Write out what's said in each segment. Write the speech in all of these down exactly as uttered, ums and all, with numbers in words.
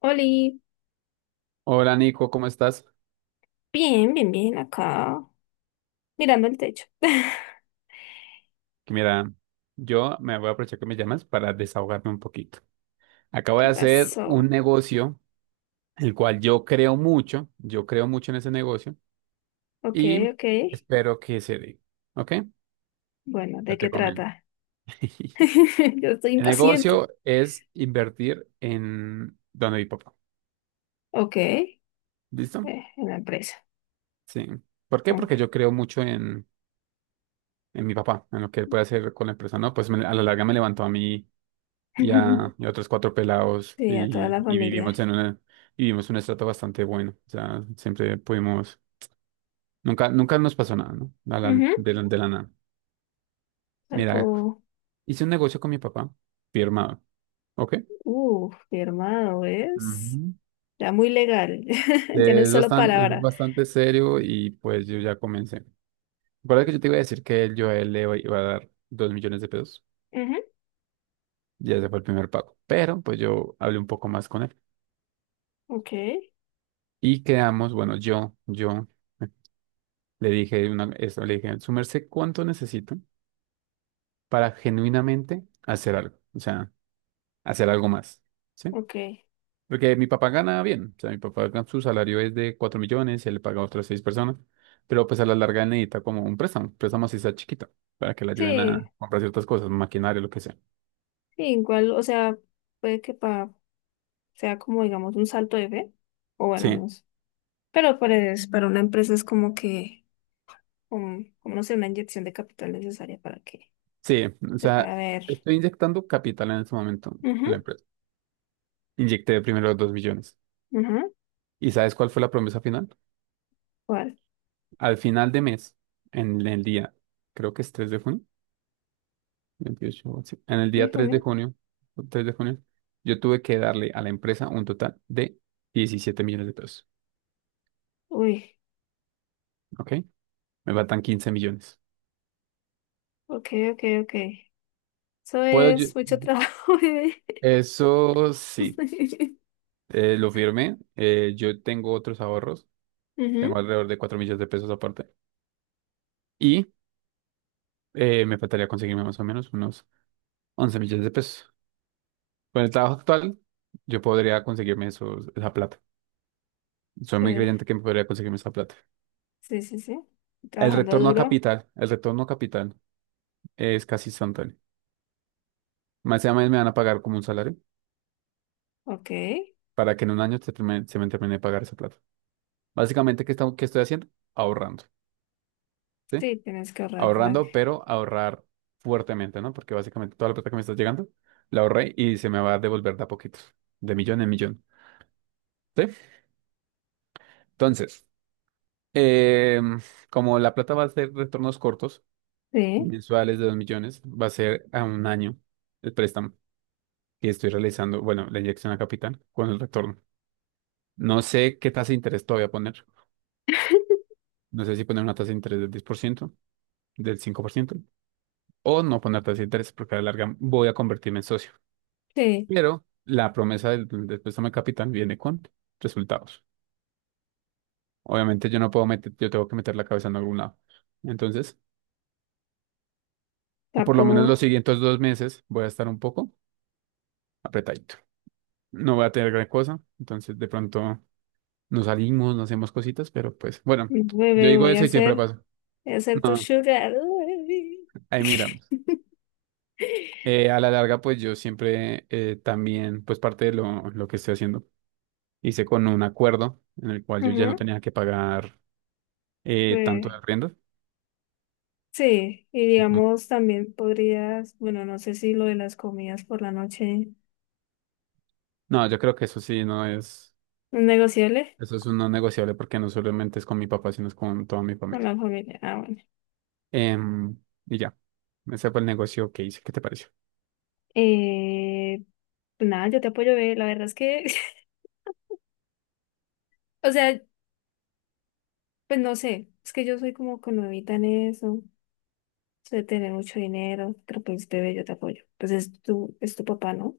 Oli, Hola Nico, ¿cómo estás? bien, bien, bien, acá, mirando el techo. Mira, yo me voy a aprovechar que me llamas para desahogarme un poquito. Acabo de ¿Qué hacer un pasó? negocio, el cual yo creo mucho, yo creo mucho en ese negocio Ok, y ok. espero que se dé, ¿ok? Bueno, Ya ¿de qué te comento. trata? Yo estoy El impaciente. negocio es invertir en donde mi papá, Ok, eh, ¿listo? en la empresa. Sí. ¿Por qué? Mm. Porque yo creo mucho en, en mi papá, en lo que él puede hacer con la empresa, ¿no? Pues me- a la larga me levantó a mí y a, y a otros cuatro pelados Sí, a toda y, la y vivimos familia. en una, y vivimos un estrato bastante bueno. O sea, siempre pudimos, nunca, nunca nos pasó nada, ¿no? A la- Ujú, de la, de la nada. Mira, salvo, hice un negocio con mi papá, firmado, ¿ok? uh, firmado, ¿ves? Ujú. Ya muy legal. Ya no es Es solo bastante, es palabra. bastante serio y pues yo ya comencé. Recuerda que yo te iba a decir que yo a él le iba a dar dos millones de pesos. Ujú, Ya ese fue el primer pago. Pero pues yo hablé un poco más con él. ok, Y quedamos, bueno, yo, yo. Le dije una, eso, le dije, su merced, ¿cuánto necesito para genuinamente hacer algo? O sea, hacer algo más, ¿sí? ok. Porque mi papá gana bien, o sea, mi papá gana- su salario es de cuatro millones, él le paga a otras seis personas, pero pues a la larga él necesita como un préstamo, préstamo así sea chiquito, para que le ayuden Sí, a comprar ciertas cosas, maquinaria, lo que sea. sí, igual, o sea, puede que pa sea como, digamos, un salto de fe. O bueno, Sí, no sé. Pero pues para una empresa es como que, como, como no sé, una inyección de capital necesaria para que sí, o se pueda sea, ver. estoy inyectando capital en este momento en Ujú, la empresa. Inyecté primero dos millones. ujú. ¿Y sabes cuál fue la promesa final? ¿Cuál? Al final de mes, en el día, creo que es tres de junio. Veintiocho sí. En el ¿De día tres de junio? junio, tres de junio, yo tuve que darle a la empresa un total de diecisiete millones de pesos, Uy, ¿ok? Me faltan quince millones. ok, ok, ok. Eso Puedo yo- es mucho trabajo, bebé. Eso sí, eh, lo firmé. eh, yo tengo otros ahorros, Ujú, tengo alrededor de cuatro millones de pesos aparte. Y eh, me faltaría conseguirme más o menos unos once millones de pesos. Con el trabajo actual, yo podría conseguirme esos, esa plata. Soy muy eh, creyente que me podría conseguirme esa plata. sí, sí, sí. El Trabajando retorno a duro. capital, el retorno a capital es casi instantáneo. Más sea allá me van a pagar como un salario Ok. para que en un año se, termine- se me termine de pagar esa plata. Básicamente, ¿qué, estamos- qué estoy haciendo? Ahorrando, ¿sí? Sí, tienes que ahorrar, ¿verdad? Ahorrando, pero ahorrar fuertemente, ¿no? Porque básicamente toda la plata que me está llegando la ahorré y se me va a devolver de a poquitos, de millón en millón, ¿sí? Entonces, em, como la plata va a ser retornos cortos, Sí, mensuales de dos millones, va a ser a un año el préstamo que estoy realizando, bueno, la inyección a capital con el retorno. No sé qué tasa de interés todavía voy a poner. No sé si poner una tasa de interés del diez por ciento del cinco por ciento o no poner tasa de interés porque a la larga voy a convertirme en socio. sí. Pero la promesa del, del préstamo de capital viene con resultados. Obviamente yo no puedo meter, yo tengo que meter la cabeza en algún lado. Entonces, por lo Tapo, menos los siguientes dos meses voy a estar un poco apretadito. No voy a tener gran cosa, entonces de pronto nos salimos, nos hacemos cositas, pero pues bueno, yo bebé, digo voy a eso y siempre hacer, pasa. voy a hacer tu No, sugar. Uy. ahí mira. Eh, a la larga, pues yo siempre eh, también, pues parte de lo, lo que estoy haciendo, hice con un acuerdo en el cual yo ya Ujú, no tenía que pagar eh, tanto de bebé. arriendo. Sí, y Ujú. digamos también podrías, bueno, no sé si lo de las comidas por la noche No, yo creo que eso sí no es, no es negociable eso es un no negociable porque no solamente es con mi papá, sino es con toda mi con familia. la familia. Ah, bueno. Em, y ya, ese fue el negocio que hice. ¿Qué te pareció? Eh, pues nada, yo te apoyo, ve, la verdad es que, o sea, pues no sé, es que yo soy como que nuevita en eso, sé tener mucho dinero, pero pues bebé, yo te apoyo. Pues es tu, es tu papá, ¿no?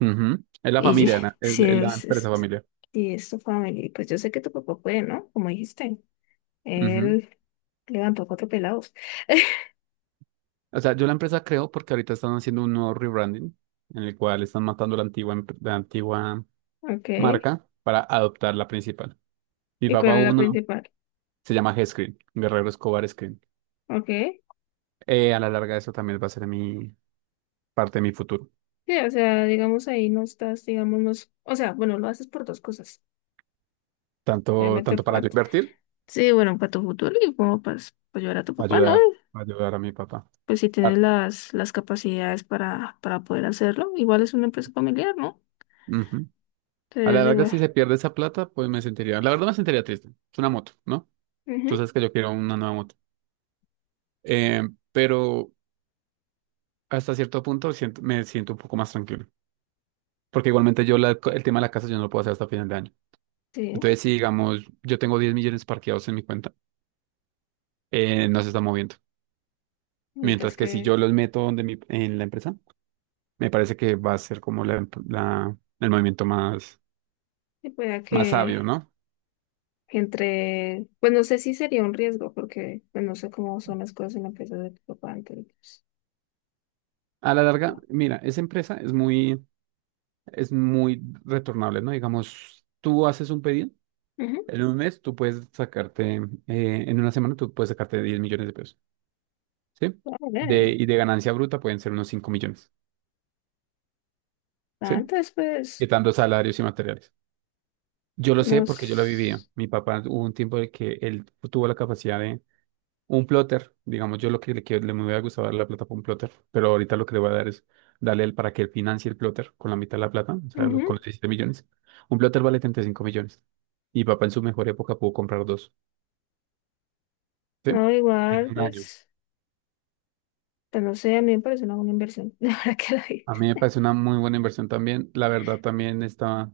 Ujú. Es la Y familia, na- es, si es la es, empresa es, familiar. si es tu familia, pues yo sé que tu papá puede, ¿no? Como dijiste, Ujú. él levantó cuatro pelados. O sea, yo la empresa creo porque ahorita están haciendo un nuevo rebranding en el cual están matando la antigua, em- la antigua. Ok. Marca para adoptar la principal. Mi ¿Y cuál papá es la uno principal? se llama G-Screen, Guerrero Escobar Screen. Ok. Eh, a la larga eso también va a ser mi parte de mi futuro. Sí, o sea, digamos ahí no estás, digamos, no es- o sea, bueno, lo haces por dos cosas. Tanto, Obviamente, tanto para pa- yo invertir, sí, bueno, para tu futuro y como para ayudar a tu papá, ¿no? ayudar, ayudar a mi papá. Pues si tienes Par- las, las capacidades para, para poder hacerlo, igual es una empresa familiar, ¿no? Ujú. A Entonces, la larga igual. si se pierde esa plata, pues me sentiría, la verdad me sentiría triste. Es una moto, ¿no? Tú Ujú, sabes que yo quiero una nueva moto. Eh, pero hasta cierto punto siento- me siento un poco más tranquilo. Porque igualmente yo la- el tema de la casa yo no lo puedo hacer hasta final de año. sí, Entonces, si digamos, yo tengo diez millones parqueados en mi cuenta, eh, no se está moviendo. necesitas Mientras que si yo que, los meto donde mi, en la empresa, me parece que va a ser como la, la- el movimiento más, que pueda más sabio, que ¿no? entre, pues no sé si sería un riesgo, porque pues, no sé cómo son las cosas en la empresa de tu papá, entonces, A la larga, pues, mira, esa empresa es muy, es muy, retornable, ¿no? Digamos, tú haces un pedido, ujú, en un mes tú puedes sacarte, eh, en una semana tú puedes sacarte diez millones de pesos, ¿sí? está De, bien. y de ganancia bruta pueden ser unos cinco millones, Ah, ¿sí? entonces, pues, Quitando salarios y materiales. Yo lo sé porque yo lo vivía. nos... Mi papá hubo un tiempo de que él tuvo la capacidad de. Un plotter, digamos, yo lo que le quiero, le me hubiera gustado dar la plata por un plotter, pero ahorita lo que le voy a dar es darle el para que él financie el plotter con la mitad de la plata, o sea, los- ujú. con los diecisiete millones. Un plotter vale treinta y cinco millones y papá en su mejor época pudo comprar dos, ¿sí? No, En igual, un año. pues, pues, no sé, a mí me parece una buena inversión, la verdad que la vi. A mí me parece una muy buena inversión también. La verdad, también estaba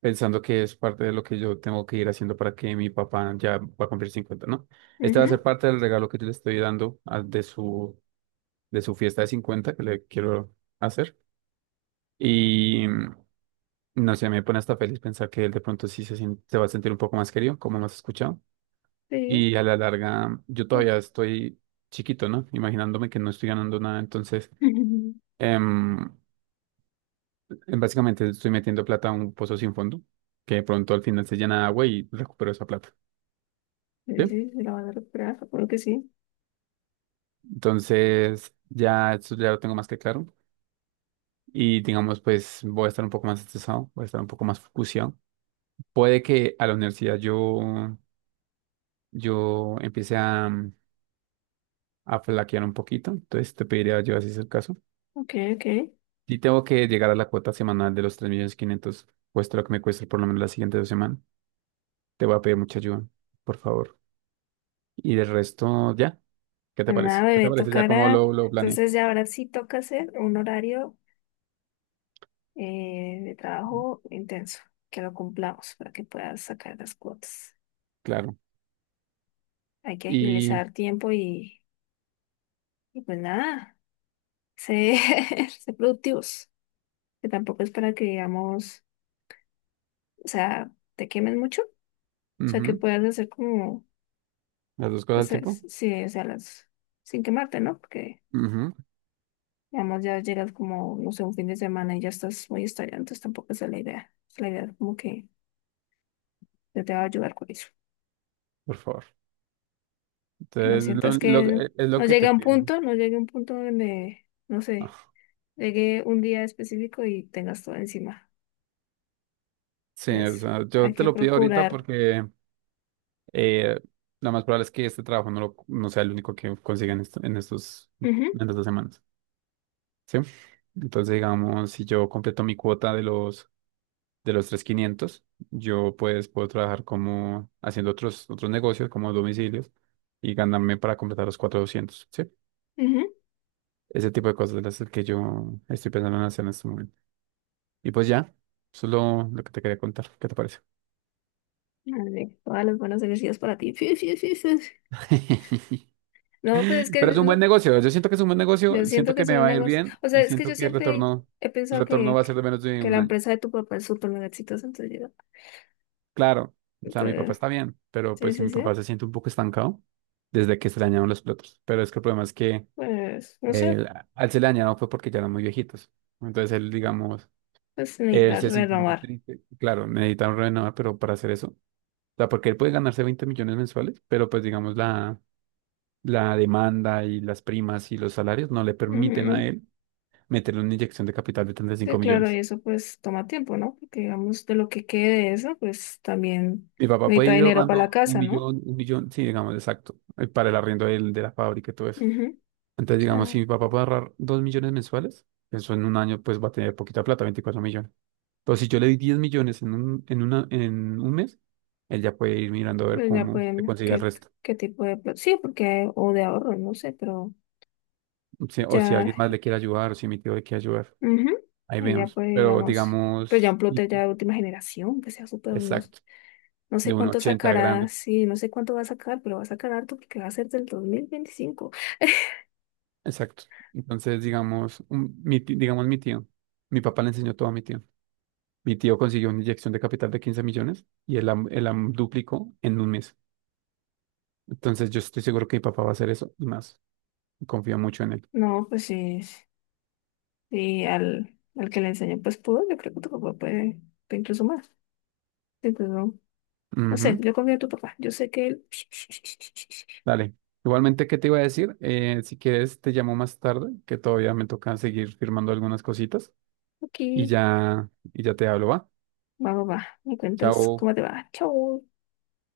pensando que es parte de lo que yo tengo que ir haciendo para que mi papá ya va a cumplir cincuenta, ¿no? Este va a Ujú, ser parte del regalo que yo le estoy dando a- de su, de su fiesta de cincuenta que le quiero hacer. Y mm, no sé, me pone hasta feliz pensar que él de pronto sí se, sien- se va a sentir un poco más querido, como nos has escuchado. sí. Y a la larga, yo Pues, todavía estoy chiquito, ¿no? Imaginándome que no estoy ganando nada. Entonces, ujú. em, básicamente estoy metiendo plata a un pozo sin fondo, que de pronto al final se llena de agua y recupero esa plata. Sí, ¿Sí? sí, sí, la van a recuperar, supongo que sí. Entonces, ya eso ya lo tengo más que claro. Y digamos, pues voy a estar un poco más estresado, voy a estar un poco más focuseado. Puede que a la universidad yo, yo empiece a, a flaquear un poquito, entonces te pediría yo, así es el caso. Ok, ok. Y tengo que llegar a la cuota semanal de los tres millones quinientos mil, cuesta lo que me cueste por lo menos las siguientes dos semanas. Te voy a pedir mucha ayuda, por favor. Y del resto, ya. ¿Qué te Pues nada, parece? ¿Qué te bebé, parece ya cómo tocará. lo, lo planeé? Entonces, ya ahora sí toca hacer un horario eh, de trabajo intenso, que lo cumplamos para que puedas sacar las cuotas. Claro. Hay que Y agilizar tiempo y, y pues nada, ser, ser productivos. Que tampoco es para que, digamos, o sea, te quemen mucho, o sea, que ujú, puedas hacer como, las dos cosas al pues, tipo. es- sí, o sea, las, sin quemarte, ¿no? Porque, Ujú, digamos, ya llegas como, no sé, un fin de semana y ya estás muy estallado, entonces tampoco esa es la idea. Es la idea como que yo te va a ayudar con eso, por favor. que no Entonces, sientas lo- lo- que es no lo que llegue te a un pido, ¿no? punto, no llegue a un punto donde, no sé, Ah, llegue un día específico y tengas todo encima. sí, o Entonces, sea, yo hay te que lo pido ahorita procurar. porque Eh, lo más probable es que este trabajo no, lo- no sea el único que consiga en, esto- en estos, en Ujú, estas dos semanas, ¿sí? Entonces, digamos, si yo completo mi cuota de los, de los, tres mil quinientos, yo pues puedo trabajar como haciendo otros, otros negocios, como domicilios, y ganarme para completar los cuatro mil doscientos, ¿sí? ujú. Ese tipo de cosas es el que yo estoy pensando en hacer en este momento. Y pues ya, eso es lo, lo que te quería contar. ¿Qué te parece? Vale, todas las buenas energías para ti. No, pues es que Pero es un buen lo- negocio. Yo siento que es un buen yo negocio, siento siento que que es me un va a ir negocio. bien O sea, y es que siento yo que el siempre retorno, he el pensado retorno que, va a ser de menos de que un la año. empresa de tu papá es súper mega exitosa. Entonces, yo- Claro, o sea, mi papá entonces, está bien, pero sí, pues si sí, mi sí. papá se siente un poco estancado desde que se le dañaron los platos. Pero es que el problema es que Pues, no sé, él- al se le dañaron fue porque ya eran muy viejitos. Entonces él, digamos, pues él necesitas se siente muy renovar. triste. Claro, necesitan renovar, pero para hacer eso, o sea, porque él puede ganarse veinte millones mensuales, pero pues digamos la, la demanda y las primas y los salarios no le permiten a Ujú. él meterle una inyección de capital de treinta y Sí, cinco claro, y millones. eso pues toma tiempo, ¿no? Porque digamos, de lo que quede de eso, pues también Mi papá puede necesita ir dinero para la ahorrando un casa, ¿no? millón, un millón, sí, digamos, exacto, eh, para el arriendo del- de, la fábrica y todo eso. Ujú. O Entonces, digamos, si sea, mi papá puede ahorrar dos millones mensuales, eso en un año, pues va a tener poquita plata, veinticuatro millones. Pero si yo le di diez millones en un, en una, en un mes, él ya puede ir mirando a ver pues ya cómo se pueden, consigue el ¿qué, resto. qué tipo de... pro- Sí, porque, o de ahorro, no sé, pero Si- o si ya. alguien más le quiere ayudar, o si mi tío le quiere ayudar, Ujú. ahí Y ya vemos. pues Pero digamos, pues ya digamos, un plotter ya de última generación, que sea súper, no, exacto, no sé de uno cuánto ochenta sacará, grande. sí, no sé cuánto va a sacar, pero va a sacar harto porque va a ser del dos mil veinticinco. Exacto. Entonces, digamos, un- mi, ti- digamos mi tío, mi papá le enseñó todo a mi tío. Mi tío consiguió una inyección de capital de quince millones y él la, él la duplicó en un mes. Entonces, yo estoy seguro que mi papá va a hacer eso y más. Confío mucho en él. No, pues sí, sí, al, al que le enseñó pues pudo, yo creo que tu papá puede, puede incluso más. Incluso, no no sé, Ujú. yo confío en tu papá, yo sé que él... Dale. Igualmente, ¿qué te iba a decir? Eh, si quieres, te llamo más tarde, que todavía me toca seguir firmando algunas cositas y Aquí, ya, y ya te hablo, ¿va? va, va, va, me cuentas Chao. cómo te va, chao.